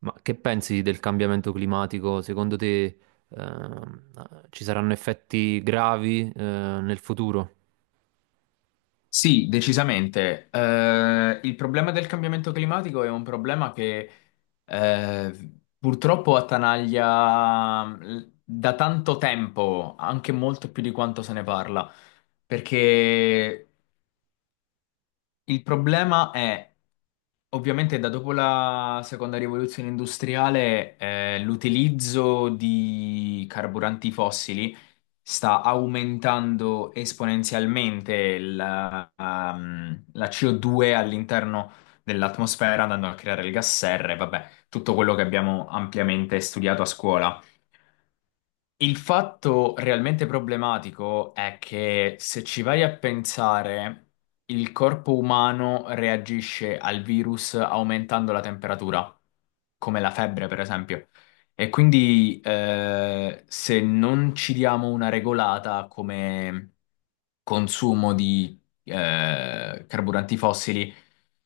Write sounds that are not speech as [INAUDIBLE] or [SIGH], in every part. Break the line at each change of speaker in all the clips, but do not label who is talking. Ma che pensi del cambiamento climatico? Secondo te, ehm, ci saranno effetti gravi, nel futuro?
Sì, decisamente. Il problema del cambiamento climatico è un problema che purtroppo attanaglia da tanto tempo, anche molto più di quanto se ne parla, perché il problema è, ovviamente, da dopo la seconda rivoluzione industriale, l'utilizzo di carburanti fossili sta aumentando esponenzialmente la CO2 all'interno dell'atmosfera, andando a creare il gas serra e vabbè, tutto quello che abbiamo ampiamente studiato a scuola. Il fatto realmente problematico è che se ci vai a pensare, il corpo umano reagisce al virus aumentando la temperatura, come la febbre, per esempio. E quindi se non ci diamo una regolata come consumo di carburanti fossili,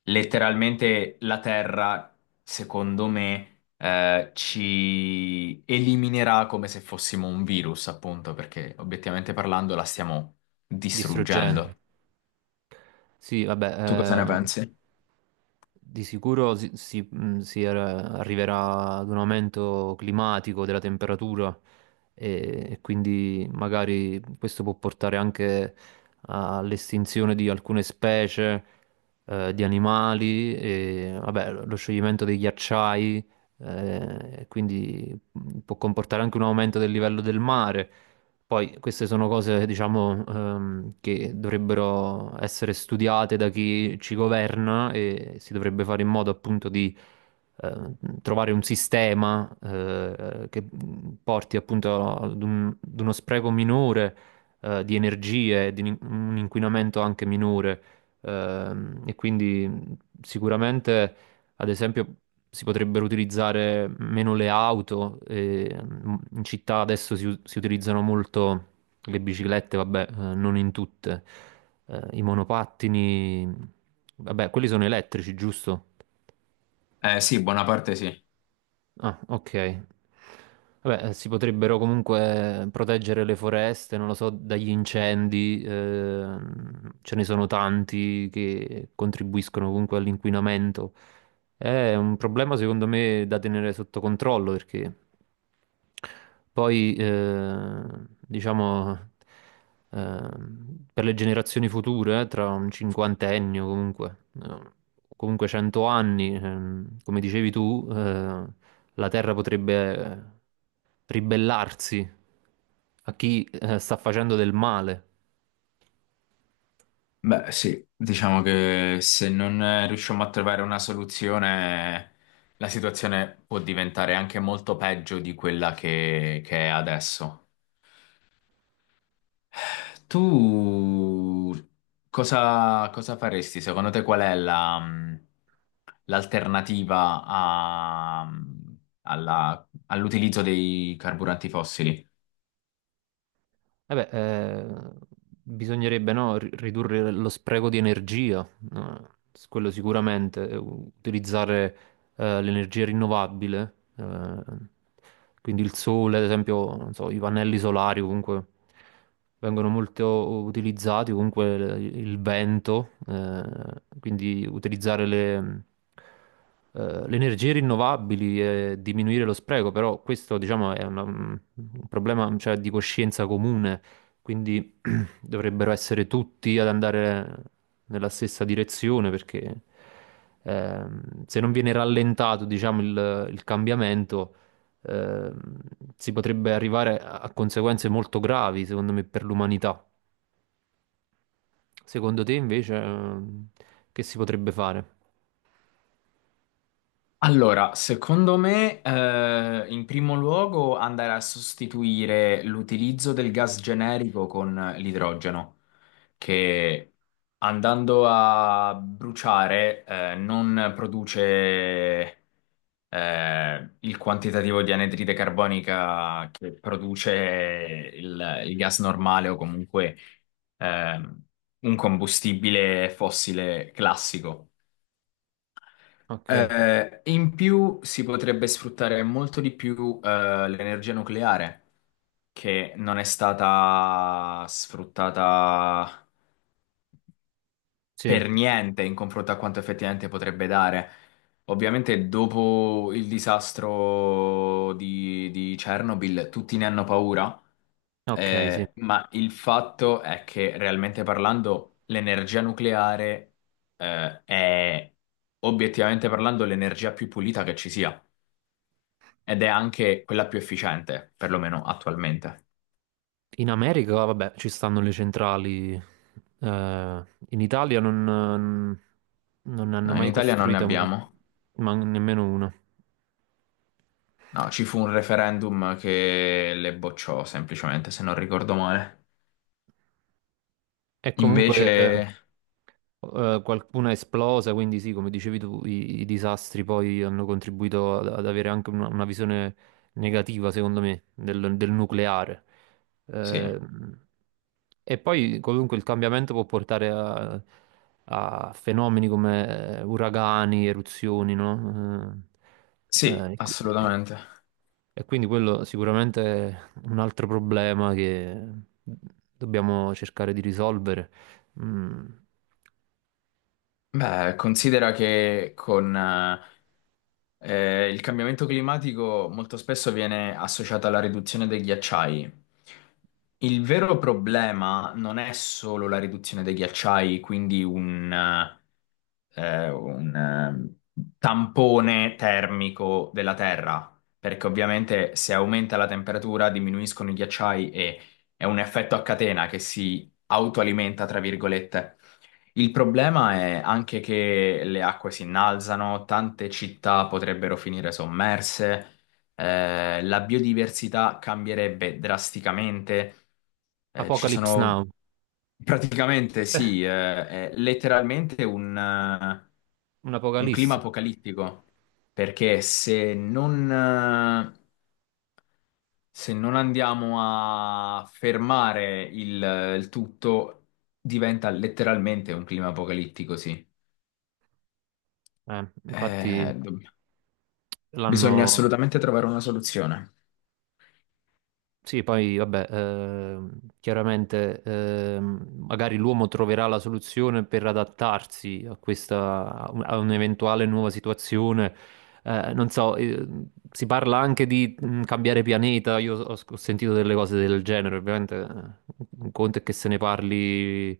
letteralmente la Terra, secondo me ci eliminerà come se fossimo un virus, appunto, perché obiettivamente parlando la stiamo
Distruggenti?
distruggendo.
Sì, vabbè,
Tu cosa ne pensi?
di sicuro arriverà ad un aumento climatico della temperatura e quindi magari questo può portare anche all'estinzione di alcune specie, di animali, e, vabbè, lo scioglimento dei ghiacciai, e quindi può comportare anche un aumento del livello del mare. Poi queste sono cose, diciamo, che dovrebbero essere studiate da chi ci governa e si dovrebbe fare in modo appunto di eh, trovare un sistema, che porti appunto ad uno spreco minore di energie, e di un inquinamento anche minore. E quindi sicuramente, ad esempio, si potrebbero utilizzare meno le auto. E, in città adesso si utilizzano molto le biciclette, vabbè, non in tutte. I monopattini, vabbè, quelli sono elettrici, giusto?
Eh sì, buona parte sì.
Ah, ok. Vabbè, si potrebbero comunque proteggere le foreste, non lo so, dagli incendi. Ce ne sono tanti che contribuiscono comunque all'inquinamento. È un problema, secondo me, da tenere sotto controllo, perché poi, diciamo, per le generazioni future, tra un cinquantennio comunque, eh, comunque 100 anni, come dicevi tu, la Terra potrebbe, ribellarsi a chi, sta facendo del male.
Beh, sì, diciamo che se non riusciamo a trovare una soluzione, la situazione può diventare anche molto peggio di quella che è adesso. Tu cosa faresti? Secondo te qual è l'alternativa all'utilizzo dei carburanti fossili?
Vabbè, bisognerebbe, no, ridurre lo spreco di energia, no? Quello sicuramente, utilizzare, l'energia rinnovabile, quindi il sole, ad esempio, non so, i pannelli solari comunque vengono molto utilizzati, comunque il vento, quindi utilizzare le energie rinnovabili e diminuire lo spreco. Però questo, diciamo, è un problema, cioè, di coscienza comune, quindi [CLEARS THROAT] dovrebbero essere tutti ad andare nella stessa direzione, perché, se non viene rallentato, diciamo, il cambiamento, ehm, si potrebbe arrivare a conseguenze molto gravi, secondo me, per l'umanità. Secondo te, invece, che si potrebbe fare?
Allora, secondo me, in primo luogo andare a sostituire l'utilizzo del gas generico con l'idrogeno, che andando a bruciare, non produce il quantitativo di anidride carbonica che produce il gas normale o comunque ehm, un combustibile fossile classico.
Ok,
In più si potrebbe sfruttare molto di più l'energia nucleare che non è stata sfruttata
sì,
per niente in confronto a quanto effettivamente potrebbe dare. Ovviamente dopo il disastro di Chernobyl tutti ne hanno paura,
ok, sì.
ma il fatto è che realmente parlando l'energia nucleare, è obiettivamente parlando l'energia più pulita che ci sia ed è anche quella più efficiente, perlomeno attualmente.
In America, vabbè, ci stanno le centrali. In Italia non ne hanno
Noi in
mai
Italia non ne
costruita uno,
abbiamo.
ma nemmeno una.
No, ci fu un referendum che le bocciò semplicemente, se non ricordo male.
E
Invece,
comunque, qualcuna è esplosa, quindi sì, come dicevi tu, i disastri poi hanno contribuito ad avere anche una visione negativa, secondo me, del nucleare.
sì,
Ehm, e poi comunque il cambiamento può portare a fenomeni come, uragani, eruzioni, no? Eh,
sì,
eh, e, qui- e-
assolutamente.
e quindi quello sicuramente è un altro problema che dobbiamo cercare di risolvere. Mm.
Beh, considera che con il cambiamento climatico molto spesso viene associato alla riduzione dei ghiacciai. Il vero problema non è solo la riduzione dei ghiacciai, quindi un tampone termico della Terra, perché ovviamente se aumenta la temperatura diminuiscono i ghiacciai e è un effetto a catena che si autoalimenta, tra virgolette. Il problema è anche che le acque si innalzano, tante città potrebbero finire sommerse, la biodiversità cambierebbe drasticamente, ci
Apocalypse
sono
Now,
praticamente, sì, è letteralmente un clima
un'apocalisse.
apocalittico, perché se non, se non andiamo a fermare il tutto, diventa letteralmente un clima apocalittico, sì.
Infatti
Eh, dobb- Bisogna
l'hanno.
assolutamente trovare una soluzione.
Sì, poi vabbè, chiaramente, magari l'uomo troverà la soluzione per adattarsi a questa, a un'eventuale nuova situazione. Non so, si parla anche di, cambiare pianeta. Io ho sentito delle cose del genere. Ovviamente, un conto è che se ne parli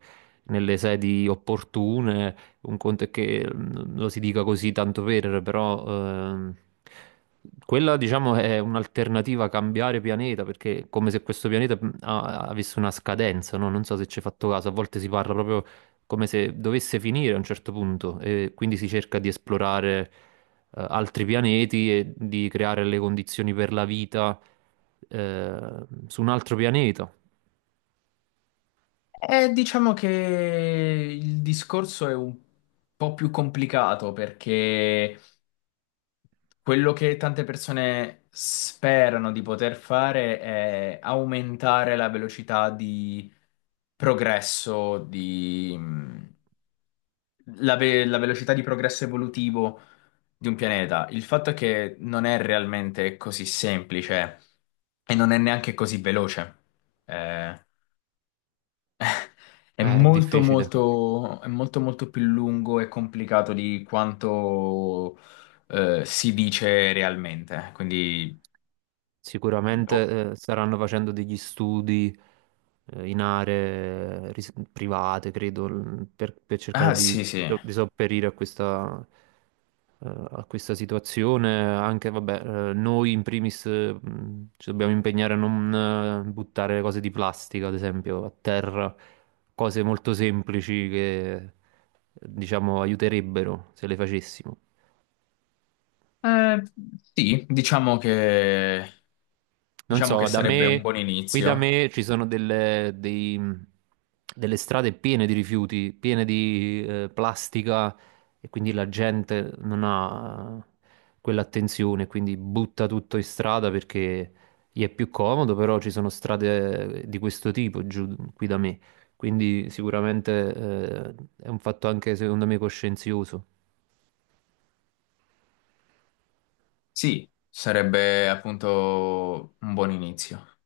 nelle sedi opportune. Un conto è che, lo si dica così, tanto per, però, ehm, quella, diciamo, è un'alternativa a cambiare pianeta, perché è come se questo pianeta, avesse una scadenza, no? Non so se ci hai fatto caso, a volte si parla proprio come se dovesse finire a un certo punto e quindi si cerca di esplorare, altri pianeti e di creare le condizioni per la vita, su un altro pianeta.
Diciamo che il discorso è un po' più complicato perché quello che tante persone sperano di poter fare è aumentare la velocità di progresso, di, mm, la, ve- la velocità di progresso evolutivo di un pianeta. Il fatto è che non è realmente così semplice e non è neanche così veloce. Eh, è
È difficile.
è molto, molto più lungo e complicato di quanto si dice realmente. Quindi, oh,
Sicuramente, staranno facendo degli studi, in aree, private, credo, per cercare
ah,
di,
sì,
di
sì.
so- di sopperire a questa situazione. Anche, vabbè, noi in primis, ci dobbiamo impegnare a non, buttare cose di plastica, ad esempio, a terra, cose molto semplici che, diciamo, aiuterebbero se le facessimo.
Eh, sì,
Non
diciamo che
so, da
sarebbe un
me,
buon
qui da
inizio.
me ci sono delle strade piene di rifiuti, piene di, plastica, e quindi la gente non ha quell'attenzione, quindi butta tutto in strada perché gli è più comodo. Però ci sono strade, di questo tipo giù qui da me, quindi sicuramente, è un fatto anche secondo me coscienzioso.
Sì, sarebbe appunto un buon inizio.